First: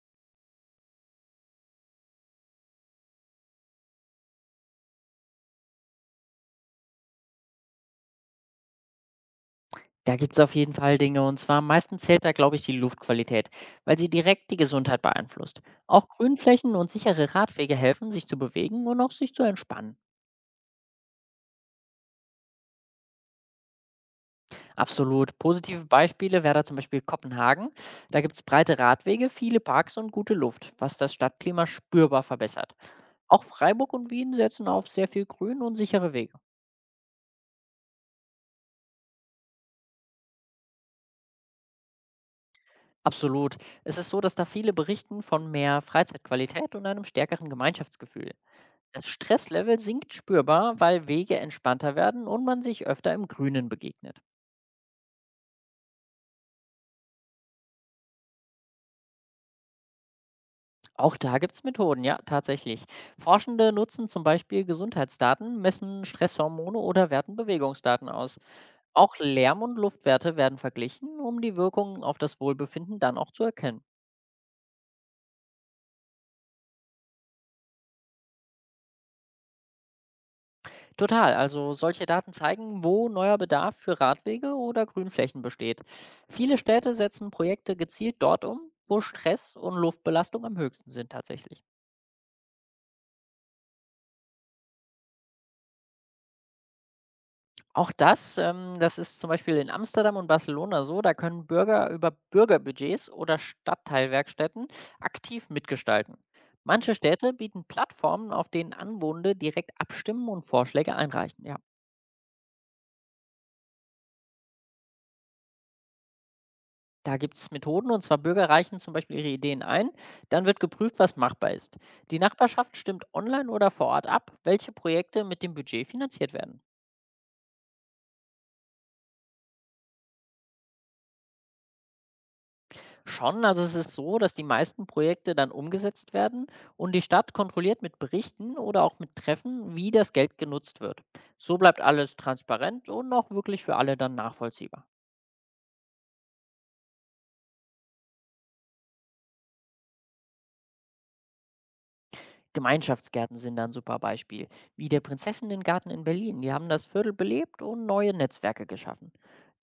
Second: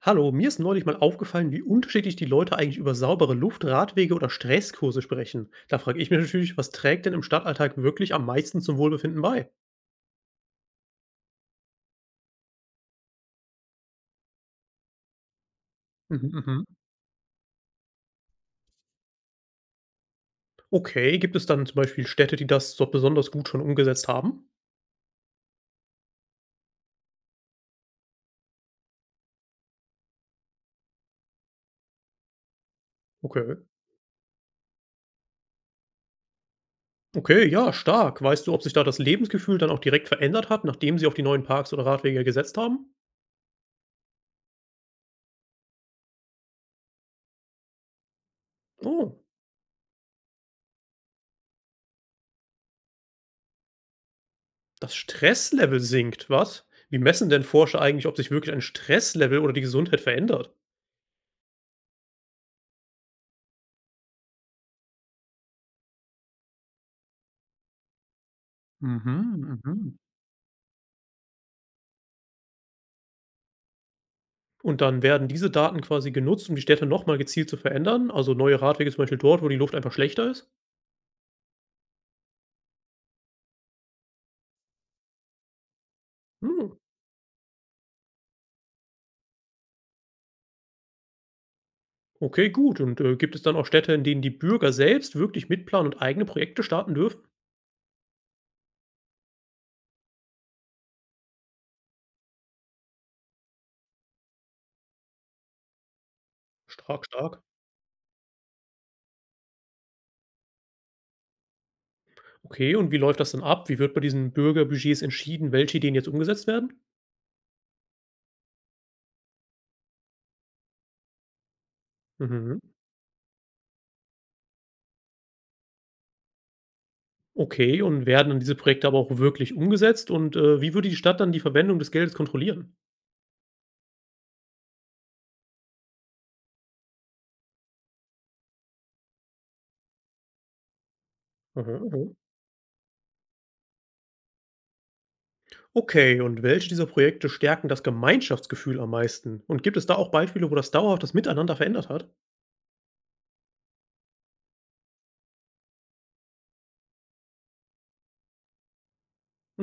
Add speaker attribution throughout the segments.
Speaker 1: Hallo, mir ist neulich mal aufgefallen, wie unterschiedlich die Leute eigentlich über saubere Luft, Radwege oder Stresskurse sprechen. Da frage ich mich natürlich, was trägt denn im Stadtalltag wirklich am meisten zum Wohlbefinden bei?
Speaker 2: Da gibt's auf jeden Fall Dinge, und zwar am meisten zählt da, glaube ich, die Luftqualität, weil sie direkt die Gesundheit beeinflusst. Auch
Speaker 1: Mhm, mhm.
Speaker 2: Grünflächen und sichere Radwege helfen, sich zu bewegen und auch sich zu entspannen.
Speaker 1: Okay, gibt es dann zum Beispiel Städte, die das so besonders gut schon umgesetzt haben?
Speaker 2: Absolut. Positive Beispiele wäre da zum Beispiel Kopenhagen. Da gibt's breite Radwege, viele Parks und gute Luft, was das Stadtklima spürbar verbessert. Auch
Speaker 1: Okay.
Speaker 2: Freiburg und Wien setzen auf sehr viel Grün und sichere Wege.
Speaker 1: Okay, ja, stark. Weißt du, ob sich da das Lebensgefühl dann auch direkt verändert hat, nachdem sie auf die neuen Parks oder Radwege gesetzt haben?
Speaker 2: Absolut. Es ist so, dass da viele berichten von mehr Freizeitqualität und einem stärkeren Gemeinschaftsgefühl. Das
Speaker 1: Oh,
Speaker 2: Stresslevel sinkt spürbar, weil Wege entspannter werden und man sich öfter im Grünen begegnet.
Speaker 1: das Stresslevel sinkt, was? Wie messen denn Forscher eigentlich, ob sich wirklich ein Stresslevel oder die Gesundheit verändert?
Speaker 2: Auch da gibt es Methoden, ja, tatsächlich. Forschende nutzen zum Beispiel Gesundheitsdaten, messen Stresshormone oder werten Bewegungsdaten aus. Auch
Speaker 1: Mhm,
Speaker 2: Lärm- und
Speaker 1: mhm.
Speaker 2: Luftwerte werden verglichen, um die Wirkungen auf das Wohlbefinden dann auch zu erkennen.
Speaker 1: Und dann werden diese Daten quasi genutzt, um die Städte nochmal gezielt zu verändern, also neue Radwege zum Beispiel dort, wo die Luft einfach schlechter ist?
Speaker 2: Total, also solche Daten zeigen, wo neuer Bedarf für Radwege oder Grünflächen besteht. Viele
Speaker 1: Hm,
Speaker 2: Städte setzen Projekte gezielt dort um, wo Stress und Luftbelastung am höchsten sind tatsächlich.
Speaker 1: okay, gut. Und gibt es dann auch Städte, in denen die Bürger selbst wirklich mitplanen und eigene Projekte starten dürfen?
Speaker 2: Auch das ist zum Beispiel in Amsterdam und Barcelona so, da können Bürger über Bürgerbudgets oder Stadtteilwerkstätten aktiv mitgestalten. Manche
Speaker 1: Stark,
Speaker 2: Städte
Speaker 1: stark.
Speaker 2: bieten Plattformen, auf denen Anwohnende direkt abstimmen und Vorschläge einreichen. Ja,
Speaker 1: Okay, und wie läuft das dann ab? Wie wird bei diesen Bürgerbudgets entschieden, welche Ideen jetzt umgesetzt werden?
Speaker 2: da gibt es Methoden, und zwar Bürger reichen zum Beispiel ihre Ideen ein, dann wird geprüft, was machbar ist. Die
Speaker 1: Mhm.
Speaker 2: Nachbarschaft stimmt online oder vor Ort ab, welche Projekte mit dem Budget finanziert werden.
Speaker 1: Okay, und werden dann diese Projekte aber auch wirklich umgesetzt? Und wie würde die Stadt dann die Verwendung des Geldes kontrollieren?
Speaker 2: Schon, also es ist so, dass die meisten Projekte dann umgesetzt werden und die Stadt kontrolliert mit Berichten oder auch mit Treffen, wie das Geld genutzt wird. So
Speaker 1: Mhm,
Speaker 2: bleibt alles
Speaker 1: mhm.
Speaker 2: transparent und auch wirklich für alle dann nachvollziehbar.
Speaker 1: Okay, und welche dieser Projekte stärken das Gemeinschaftsgefühl am meisten? Und gibt es da auch Beispiele, wo das dauerhaft das Miteinander verändert hat?
Speaker 2: Gemeinschaftsgärten sind da ein super Beispiel, wie der Prinzessinnengarten in Berlin. Die haben das Viertel belebt und neue Netzwerke geschaffen.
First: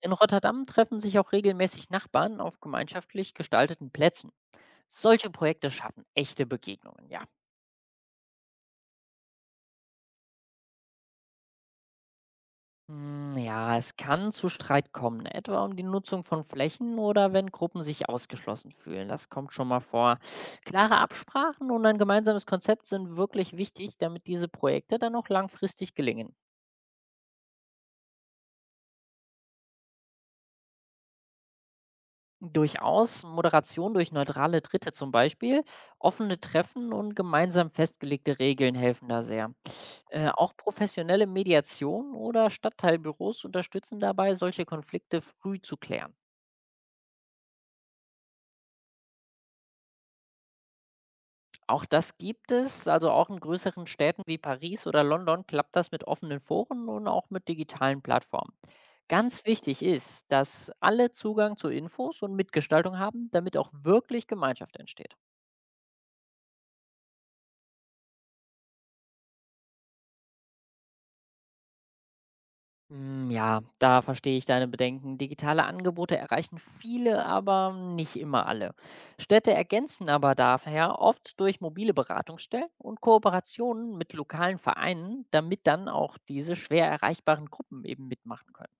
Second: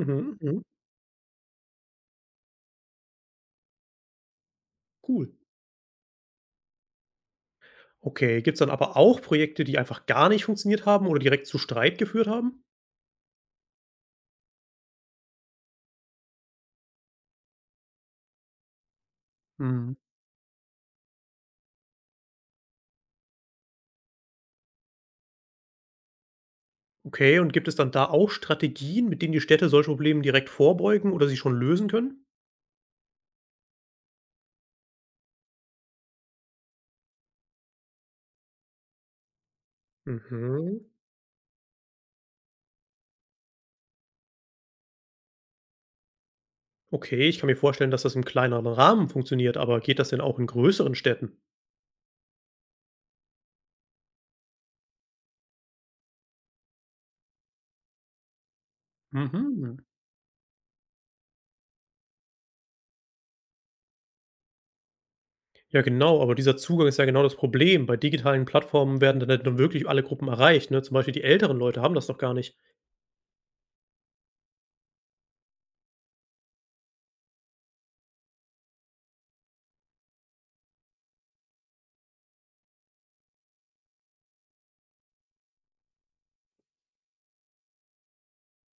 Speaker 2: In
Speaker 1: mhm,
Speaker 2: Rotterdam treffen sich auch regelmäßig Nachbarn auf gemeinschaftlich gestalteten Plätzen.
Speaker 1: cool.
Speaker 2: Solche Projekte schaffen echte Begegnungen, ja.
Speaker 1: Okay, gibt es dann aber auch Projekte, die einfach gar nicht funktioniert haben oder direkt zu Streit geführt haben?
Speaker 2: Hm, ja, es kann zu Streit kommen, ne? Etwa um die Nutzung von Flächen oder wenn Gruppen sich ausgeschlossen fühlen. Das kommt schon mal
Speaker 1: Mhm.
Speaker 2: vor. Klare Absprachen und ein gemeinsames Konzept sind wirklich wichtig, damit diese Projekte dann auch langfristig gelingen.
Speaker 1: Okay, und gibt es dann da auch Strategien, mit denen die Städte solche Probleme direkt vorbeugen oder sie schon lösen können?
Speaker 2: Durchaus Moderation durch neutrale Dritte zum Beispiel, offene Treffen und gemeinsam festgelegte Regeln helfen da sehr. Auch
Speaker 1: Mhm.
Speaker 2: professionelle Mediation oder Stadtteilbüros unterstützen dabei, solche Konflikte früh zu klären.
Speaker 1: Okay, ich kann mir vorstellen, dass das im kleineren Rahmen funktioniert, aber geht das denn auch in größeren Städten?
Speaker 2: Auch das gibt es. Also auch in größeren Städten wie Paris oder London klappt das mit offenen Foren und auch mit digitalen Plattformen. Ganz
Speaker 1: Mhm.
Speaker 2: wichtig ist, dass alle Zugang zu Infos und Mitgestaltung haben, damit auch wirklich Gemeinschaft entsteht.
Speaker 1: Ja, genau, aber dieser Zugang ist ja genau das Problem. Bei digitalen Plattformen werden dann halt dann wirklich alle Gruppen erreicht, ne? Zum Beispiel die älteren Leute haben das doch gar nicht.
Speaker 2: Mm, ja, da verstehe ich deine Bedenken. Digitale Angebote erreichen viele, aber nicht immer alle. Städte ergänzen aber daher oft durch mobile Beratungsstellen und Kooperationen mit lokalen Vereinen, damit dann auch diese schwer erreichbaren Gruppen eben mitmachen können.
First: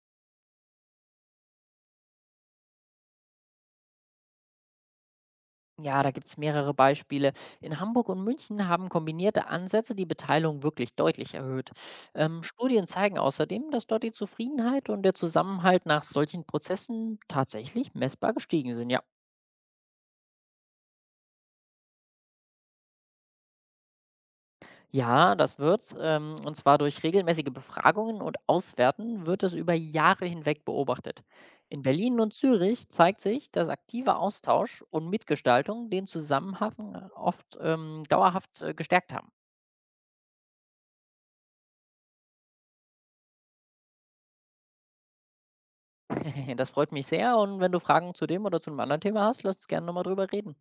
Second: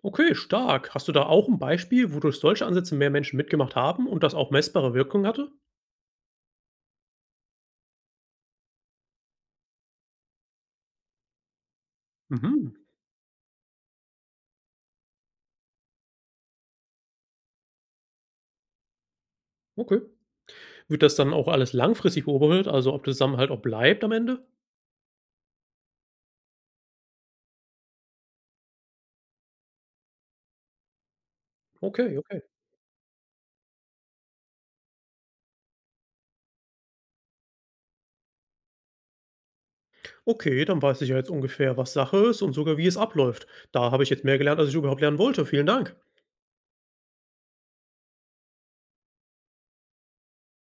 Speaker 1: Okay, stark. Hast du da auch ein Beispiel, wo durch solche Ansätze mehr Menschen mitgemacht haben und das auch messbare Wirkung hatte?
Speaker 2: Ja, da gibt's mehrere Beispiele. In Hamburg und München haben kombinierte Ansätze die Beteiligung wirklich deutlich erhöht.
Speaker 1: Mhm,
Speaker 2: Studien zeigen außerdem, dass dort die Zufriedenheit und der Zusammenhalt nach solchen Prozessen tatsächlich messbar gestiegen sind. Ja,
Speaker 1: okay. Wird das dann auch alles langfristig beobachtet, also ob der Zusammenhalt auch bleibt am Ende?
Speaker 2: ja, das wird's. Und zwar durch regelmäßige Befragungen und Auswerten wird es über Jahre hinweg beobachtet. In
Speaker 1: Okay,
Speaker 2: Berlin und
Speaker 1: okay.
Speaker 2: Zürich zeigt sich, dass aktiver Austausch und Mitgestaltung den Zusammenhang oft dauerhaft gestärkt haben.
Speaker 1: Okay, dann weiß ich ja jetzt ungefähr, was Sache ist und sogar, wie es abläuft. Da habe ich jetzt mehr gelernt, als ich überhaupt lernen wollte. Vielen Dank.
Speaker 2: Das freut mich sehr, und wenn du Fragen zu dem oder zu einem anderen Thema hast, lass uns gerne noch mal drüber reden.